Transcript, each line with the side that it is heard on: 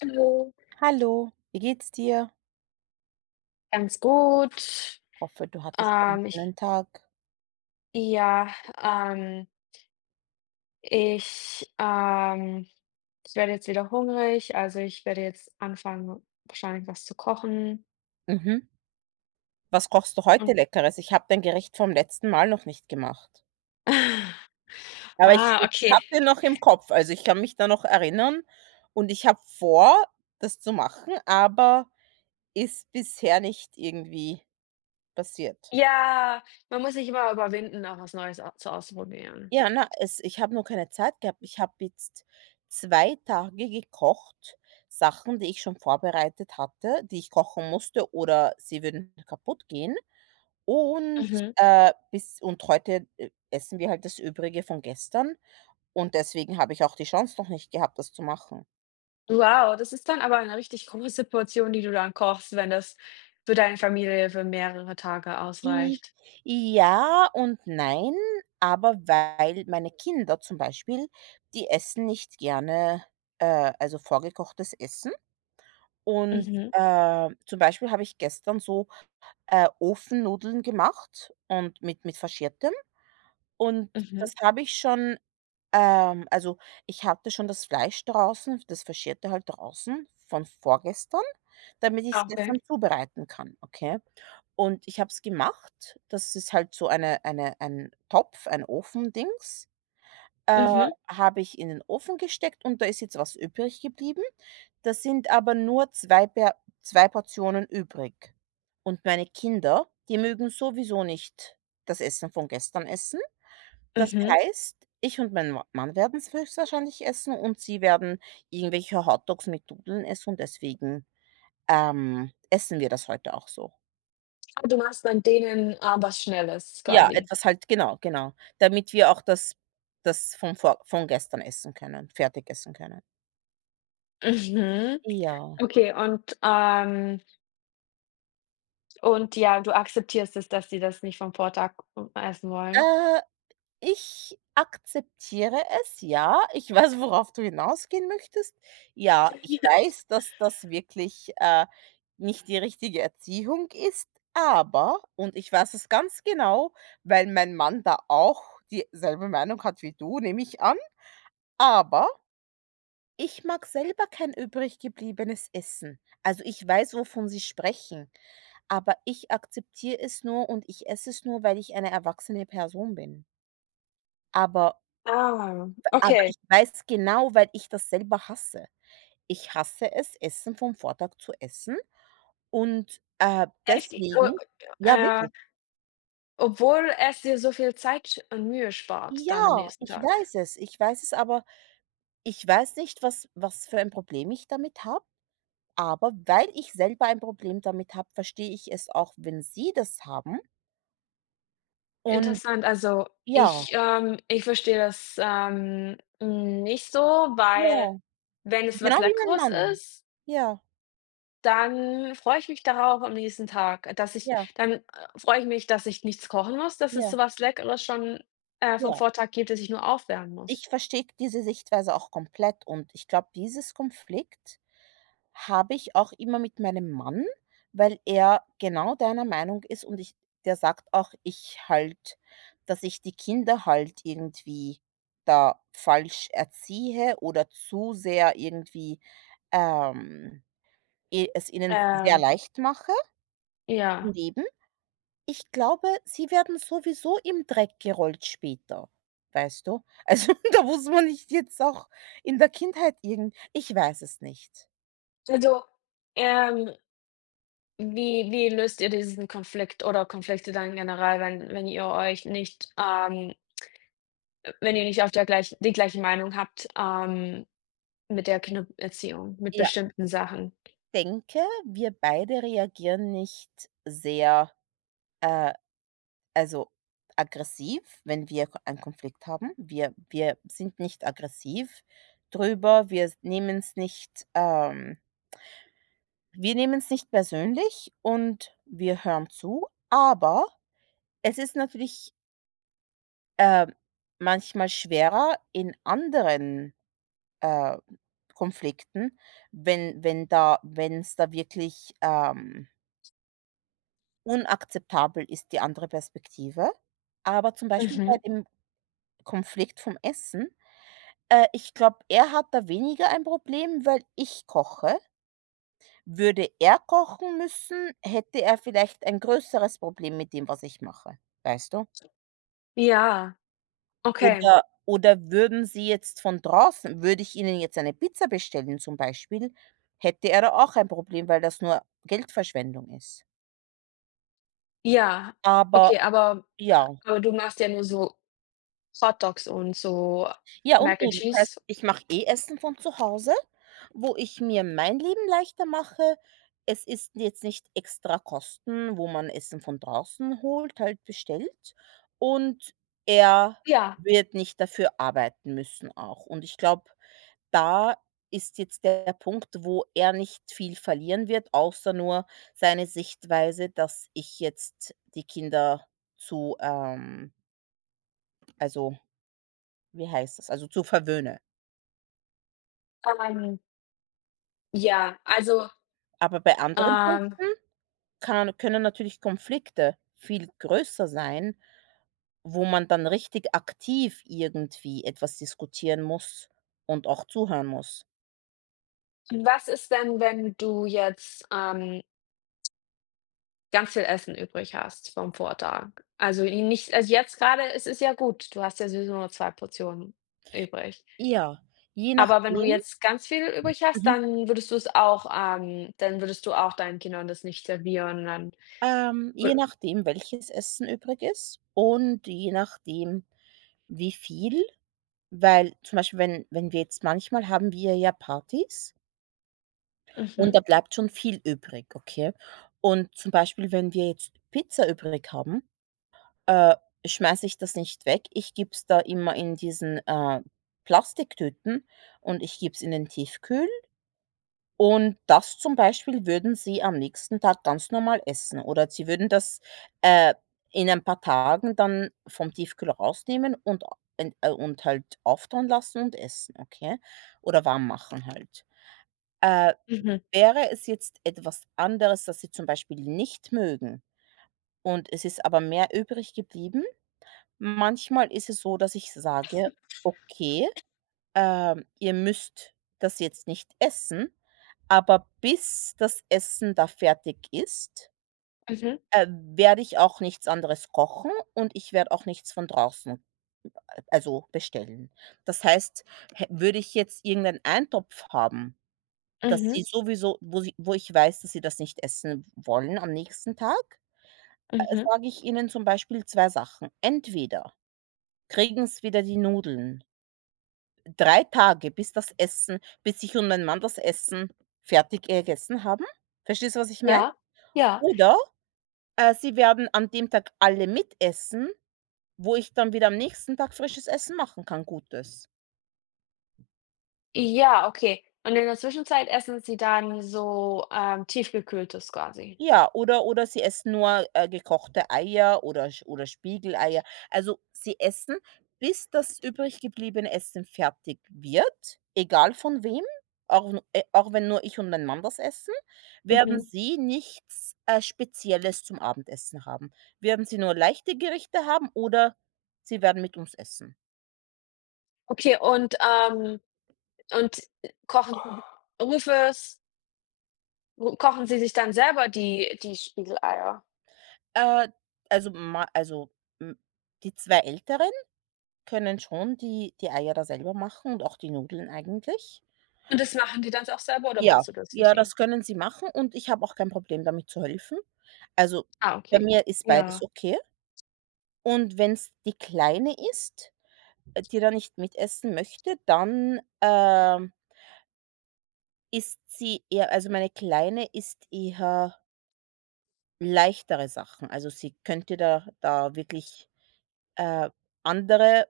left: Hallo,
right: Hallo, wie geht's dir?
left: ganz gut.
right: Hoffe, du hattest einen
left: Ähm, ich
right: schönen Tag.
left: ja, ähm, ich, ähm Ich werde jetzt wieder hungrig, also ich werde jetzt anfangen, wahrscheinlich was zu kochen
right: Mhm. Was kochst du heute
left: und
right: Leckeres? Ich habe dein Gericht vom letzten Mal noch nicht gemacht. Aber ich
left: Ah,
right: ich
left: okay.
right: habe den noch im Kopf, also ich kann mich da noch erinnern und ich habe vor, das zu machen, aber ist bisher nicht irgendwie passiert.
left: Ja, man muss sich immer überwinden, auch was Neues au zu ausprobieren.
right: Ja, na, es ich habe nur keine Zeit gehabt. Ich habe jetzt 2 Tage gekocht, Sachen, die ich schon vorbereitet hatte, die ich kochen musste, oder sie würden kaputt gehen. Und,
left: Mhm.
right: bis und heute, essen wir halt das Übrige von gestern, und deswegen habe ich auch die Chance noch nicht gehabt, das zu machen.
left: Wow, das ist dann aber eine richtig große Portion, die du dann kochst, wenn das für deine Familie für mehrere Tage
right: I
left: ausreicht.
right: Ja und nein, aber weil meine Kinder zum Beispiel, die essen nicht gerne, also vorgekochtes Essen. Und,
left: Mhm,
right: zum Beispiel habe ich gestern so, Ofennudeln gemacht und mit Faschiertem, und
left: mhm.
right: das habe ich schon also, ich hatte schon das Fleisch draußen, das Verschierte halt draußen von vorgestern, damit ich
left: Ah,
right: es
left: okay.
right: gestern zubereiten kann, okay? Und ich habe es gemacht. Das ist halt so ein Topf, ein Ofendings, äh,
left: Mhm,
right: habe ich in den Ofen gesteckt, und da ist jetzt was übrig geblieben. Da sind aber nur 2, Per 2 Portionen übrig. Und meine Kinder, die mögen sowieso nicht das Essen von gestern essen. Das
left: mhm.
right: heißt, ich und mein Ma Mann werden es höchstwahrscheinlich essen und sie werden irgendwelche Hotdogs mit Nudeln essen, und deswegen, essen wir das heute auch so.
left: Du machst dann denen, was Schnelles
right: Ja,
left: quasi.
right: etwas halt, genau, genau, damit wir auch das von gestern essen können, fertig essen können.
left: Mhm.
right: Ja.
left: Okay, und ja, du akzeptierst es, dass die das nicht vom Vortag essen wollen?
right: Äh Ich akzeptiere es, ja. Ich weiß, worauf du hinausgehen möchtest. Ja, ich weiß, dass das wirklich, nicht die richtige Erziehung ist, und ich weiß es ganz genau, weil mein Mann da auch dieselbe Meinung hat wie du, nehme ich an, aber ich mag selber kein übrig gebliebenes Essen. Also, ich weiß, wovon sie sprechen, aber ich akzeptiere es nur und ich esse es nur, weil ich eine erwachsene Person bin. Aber
left: Ah,
right: Aber
left: okay.
right: ich weiß genau, weil ich das selber hasse. Ich hasse es, Essen vom Vortag zu essen, und,
left: Echt? O
right: deswegen. Ja,
left: äh,
right: wirklich.
left: Obwohl es dir so viel Zeit und Mühe spart dann am
right: Ja,
left: nächsten
right: ich
left: Tag.
right: weiß es. Ich weiß es, aber ich weiß nicht, was für ein Problem ich damit habe, aber weil ich selber ein Problem damit habe, verstehe ich es auch, wenn sie das haben. Und
left: Interessant, also
right: ja,
left: ich verstehe das, nicht so, weil
right: ja,
left: wenn es
right: genau
left: was
right: wie mein
left: Leckeres
right: Mann.
left: ist.
right: Ja,
left: Dann freue ich mich darauf am nächsten Tag,
right: ja,
left: freue ich mich, dass ich nichts kochen muss, dass es
right: ja,
left: so was Leckeres schon, vom
right: ja.
left: Vortag gibt, das ich nur aufwärmen muss.
right: Ich verstehe diese Sichtweise auch komplett, und ich glaube, dieses Konflikt habe ich auch immer mit meinem Mann, weil er genau deiner Meinung ist und ich der sagt auch, ich halt, dass ich die Kinder halt irgendwie da falsch erziehe oder zu sehr irgendwie, ähm, i es ihnen sehr
left: Äh,
right: leicht mache im
left: ja.
right: Leben. Ich glaube, sie werden sowieso im Dreck gerollt später, weißt du? Also, da muss man nicht jetzt auch in der Kindheit irgend, ich weiß es nicht.
left: Also, ähm, wie löst ihr diesen Konflikt oder Konflikte dann generell, wenn ihr euch nicht, wenn ihr nicht auf der gleichen die gleiche Meinung habt, mit der Kindererziehung, mit
right: Ja.
left: bestimmten Sachen?
right: Denke, wir beide reagieren nicht sehr, äh, also, aggressiv, wenn wir Ko einen Konflikt haben. Wir sind nicht aggressiv drüber, wir nehmen es nicht persönlich, und wir hören zu, aber es ist natürlich, äh, manchmal schwerer in anderen, äh, Konflikten, wenn es da wirklich, unakzeptabel ist, die andere Perspektive. Aber zum Beispiel bei
left: Mhm.
right: dem Konflikt vom Essen, ich glaube, er hat da weniger ein Problem, weil ich koche. Würde er kochen müssen, hätte er vielleicht ein größeres Problem mit dem, was ich mache, weißt du?
left: Ja, okay.
right: Oder oder würden Sie jetzt von draußen würde ich Ihnen jetzt eine Pizza bestellen zum Beispiel, hätte er da auch ein Problem, weil das nur Geldverschwendung ist.
left: Ja,
right: Aber
left: okay, aber
right: ja.
left: aber du machst ja nur so Hotdogs und so
right: Ja, und
left: Mac
right: du,
left: and
right: das heißt,
left: Cheese.
right: ich mache eh Essen von zu Hause, wo ich mir mein Leben leichter mache. Es ist jetzt nicht extra Kosten, wo man Essen von draußen holt, halt bestellt. Und er
left: Ja,
right: wird nicht dafür arbeiten müssen auch. Und ich glaube, da ist jetzt der Punkt, wo er nicht viel verlieren wird, außer nur seine Sichtweise, dass ich jetzt die Kinder zu, also, wie heißt das? Also, zu verwöhne.
left: ähm, ja, also,
right: Aber bei anderen
left: ähm,
right: Punkten kann können natürlich Konflikte viel größer sein, wo man dann richtig aktiv irgendwie etwas diskutieren muss und auch zuhören muss.
left: was ist denn, wenn du jetzt, ganz viel Essen übrig hast vom Vortag? Also, nicht also, jetzt grade es ist ja gut, du hast ja sowieso nur 2 Portionen übrig.
right: Ja, je
left: Aber wenn du
right: nachdem.
left: jetzt ganz viel übrig hast,
right: Mhm.
left: dann würdest du auch deinen Kindern das nicht servieren, dann wür
right: Je nachdem, welches Essen übrig ist und je nachdem, wie viel, weil zum Beispiel, wenn wir jetzt manchmal haben wir ja Partys und
left: mhm,
right: da bleibt schon viel übrig, okay? Und zum Beispiel, wenn wir jetzt Pizza übrig haben, äh, schmeiße ich das nicht weg. Ich gebe es da immer in diesen, Plastiktüten, und ich gebe es in den Tiefkühl. Und das zum Beispiel würden sie am nächsten Tag ganz normal essen, oder sie würden das, äh, in ein paar Tagen dann vom Tiefkühler rausnehmen und a en und halt auftauen lassen und essen, okay? Oder warm machen halt. Äh,
left: mhm,
right: Wäre es jetzt etwas anderes, das sie zum Beispiel nicht mögen, und es ist aber mehr übrig geblieben. Manchmal ist es so, dass ich sage: „Okay, ihr müsst das jetzt nicht essen, aber bis das Essen da fertig ist,
left: mhm,
right: werde ich auch nichts anderes kochen, und ich werde auch nichts von draußen, also bestellen.“ Das heißt, hä würde ich jetzt irgendeinen Eintopf haben, dass
left: mhm,
right: sie sowieso wo sie wo ich weiß, dass sie das nicht essen wollen am nächsten Tag,
left: mhm,
right: sage ich ihnen zum Beispiel 2 Sachen. Entweder kriegen's wieder die Nudeln drei Tage, bis das Essen bis ich und mein Mann das Essen fertig gegessen haben. Verstehst du, was ich meine?
left: ja, ja.
right: Oder, sie werden an dem Tag alle mitessen, wo ich dann wieder am nächsten Tag frisches Essen machen kann, gutes.
left: Ja, okay. Und in der Zwischenzeit essen Sie dann so, Tiefgekühltes quasi?
right: Ja, oder sie essen nur, gekochte Eier oder Sch oder Spiegeleier. Also, sie essen, bis das übrig gebliebene Essen fertig wird, egal von wem, auch wenn nur ich und mein Mann das essen, werden
left: Mhm.
right: sie nichts, Spezielles zum Abendessen haben. Werden sie nur leichte Gerichte haben, oder sie werden mit uns essen.
left: Okay, und kochen Sie Rufes kochen Sie sich dann selber die Spiegeleier?
right: Äh, also, hm, die 2 Älteren können schon die Eier da selber machen und auch die Nudeln eigentlich.
left: Und das machen die dann auch selber oder
right: Ja,
left: machst du das für
right: ja,
left: sie?
right: das können sie machen, und ich habe auch kein Problem damit zu helfen. Also,
left: Ah,
right: bei
left: okay.
right: mir ist beides
left: Ja.
right: okay. Und wenn es die Kleine ist, die da nicht mitessen möchte, dann, isst sie eher also, meine Kleine isst eher leichtere Sachen. Also, sie könnte da wirklich, äh, andere,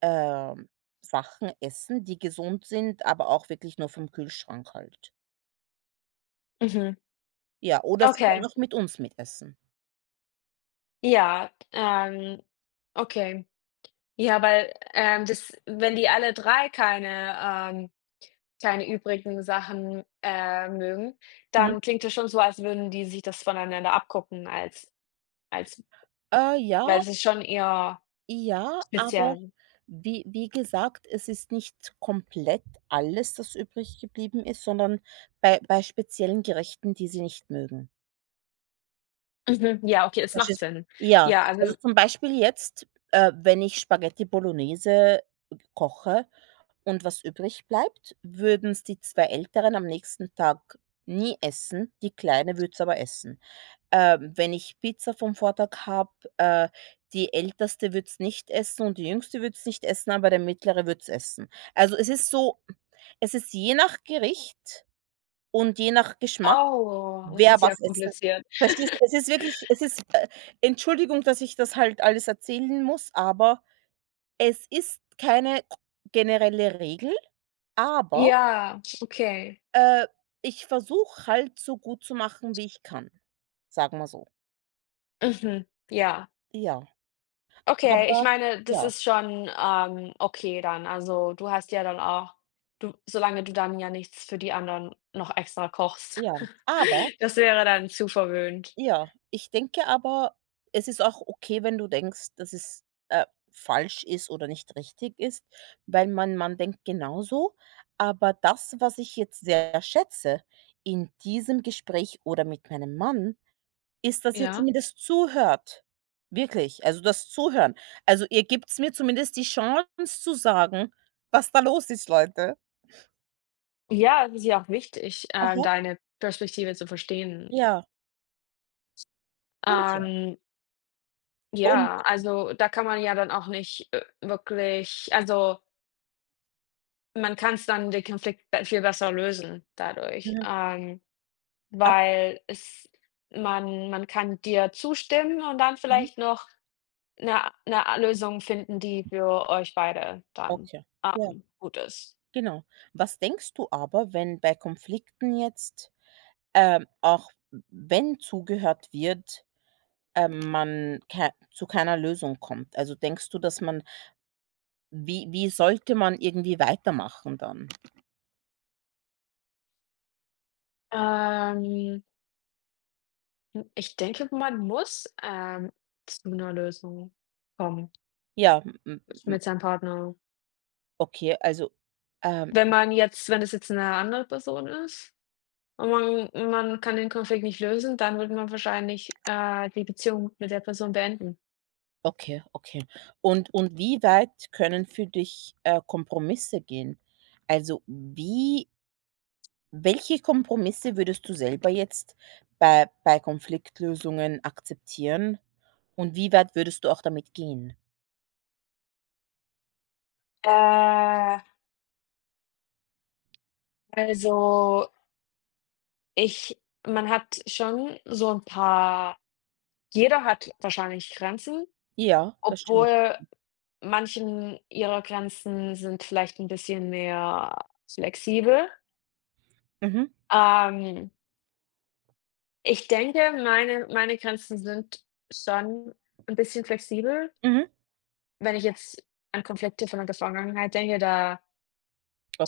right: ähm, Sachen essen, die gesund sind, aber auch wirklich nur vom Kühlschrank halt.
left: Mhm.
right: Ja, oder sie kann
left: Okay.
right: auch mit uns mitessen.
left: Ja, okay. Ja, weil, das wenn die alle 3 keine, ähm keine übrigen Sachen, mögen,
right: Mhm.
left: dann klingt das schon so, als würden die sich das voneinander abgucken, als
right: Ja.
left: weil es ist schon eher
right: Ja, aber
left: speziell.
right: wie gesagt, es ist nicht komplett alles, das übrig geblieben ist, sondern bei speziellen Gerichten, die sie nicht mögen.
left: Mhm, ja, okay, das macht
right: Verstehst du?
left: Sinn.
right: Ja,
left: Ja,
right: also
left: also
right: zum Beispiel jetzt, wenn ich Spaghetti Bolognese koche und was übrig bleibt, würden es die 2 Älteren am nächsten Tag nie essen, die Kleine würde es aber essen. Wenn ich Pizza vom Vortag habe, äh, die Älteste wird's nicht essen und die Jüngste wird's nicht essen, aber der Mittlere wird's essen. Also, es ist je nach Gericht und je nach Geschmack,
left: oh, das
right: wer
left: ist ja
right: was essen,
left: kompliziert.
right: verstehst du? Es ist wirklich es ist, Entschuldigung, dass ich das halt alles erzählen muss, aber es ist keine g generelle Regel, aber,
left: Ja, okay.
right: äh, ich versuche halt so gut zu machen, wie ich kann, sagen wir so.
left: Mhm, ja.
right: Ja,
left: Okay, ich
right: aber
left: meine, das
right: ja.
left: ist schon, okay dann. Also, du hast ja dann auch du solange du dann ja nichts für die anderen noch extra kochst.
right: Ja, aber
left: Das wäre dann zu verwöhnt.
right: ja, ich denke aber, es ist auch okay, wenn du denkst, dass es, äh, falsch ist oder nicht richtig ist, weil man denkt genauso. Aber das, was ich jetzt sehr schätze in diesem Gespräch oder mit meinem Mann, ist, dass ihr
left: Ja?
right: zumindest zuhört. Wirklich, also das Zuhören. Also, ihr gibt's mir zumindest die Chance zu sagen, was da los ist, Leute.
left: Ja, es ist ja auch wichtig,
right: Aha,
left: deine Perspektive zu verstehen.
right: ja, und ja.
left: Ähm,
right: Und
left: ja, also da kann man ja dann auch nicht, wirklich also, man kann es dann den Konflikt be viel besser lösen dadurch,
right: mhm, ab
left: weil es man kann dir zustimmen und dann
right: mhm,
left: vielleicht noch eine 'ne Lösung finden, die für euch beide dann,
right: okay. Ja.
left: gut ist.
right: Genau. Was denkst du aber, wenn bei Konflikten jetzt, auch wenn zugehört wird, man kei zu keiner Lösung kommt? Also, denkst du, dass man wie wie sollte man irgendwie weitermachen dann?
left: Ähm, ich denke, man muss, zu einer Lösung kommen.
right: Ja, m m m
left: Mit seinem Partner.
right: okay, also, ähm,
left: Wenn es jetzt 'ne andere Person ist und man kann den Konflikt nicht lösen, dann würde man wahrscheinlich, die Beziehung mit der Person beenden.
right: okay, okay. Und wie weit können für dich, Kompromisse gehen? Also, wie welche Kompromisse würdest du selber jetzt bei Konfliktlösungen akzeptieren? Und wie weit würdest du auch damit gehen?
left: Äh. Also, ich man hat schon so 'n paar jeder hat wahrscheinlich Grenzen,
right: Ja, da stimme ich.
left: obwohl manchen ihrer Grenzen sind vielleicht 'n bisschen mehr flexibel.
right: Mhm,
left: Ähm, ich denke, meine Grenzen sind schon 'n bisschen flexibel.
right: mhm.
left: Wenn ich jetzt an Konflikte von der Vergangenheit denke, da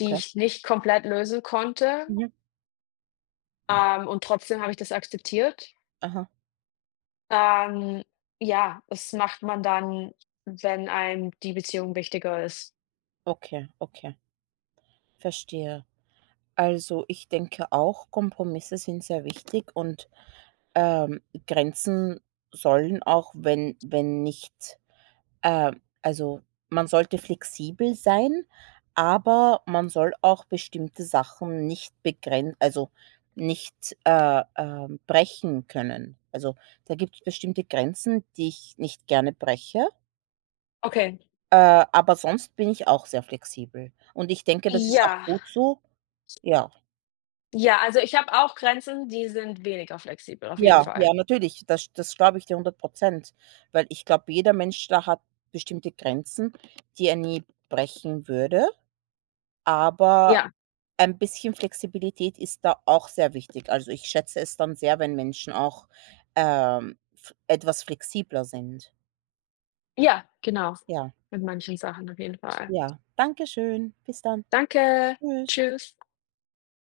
left: die ich nicht komplett lösen konnte,
right: Mhm.
left: und trotzdem habe ich das akzeptiert.
right: Aha.
left: Ähm, ja, das macht man dann, wenn einem die Beziehung wichtiger ist.
right: Okay, okay, verstehe. Also, ich denke auch, Kompromisse sind sehr wichtig, und, ähm, Grenzen sollen auch, wenn wenn nicht also, man sollte flexibel sein, aber man soll auch bestimmte Sachen nicht, brechen können. Also, da gibt es bestimmte Grenzen, die ich nicht gerne breche,
left: Okay.
right: aber sonst bin ich auch sehr flexibel. Und ich denke, das ist auch
left: Ja,
right: gut so. Ja,
left: ja, also ich habe auch Grenzen, die sind weniger flexibel, auf jeden
right: ja,
left: Fall.
right: ja, natürlich, das glaube ich dir 100%, weil ich glaube, jeder Mensch da hat bestimmte Grenzen, die er nie brechen würde. Aber
left: Ja,
right: ein bisschen Flexibilität ist da auch sehr wichtig. Also, ich schätze es dann sehr, wenn Menschen auch, f etwas flexibler sind.
left: ja, genau.
right: Ja,
left: Mit manchen Sachen auf jeden Fall.
right: ja. Dankeschön. Bis dann.
left: Danke.
right: Tschüss.
left: Tschüss.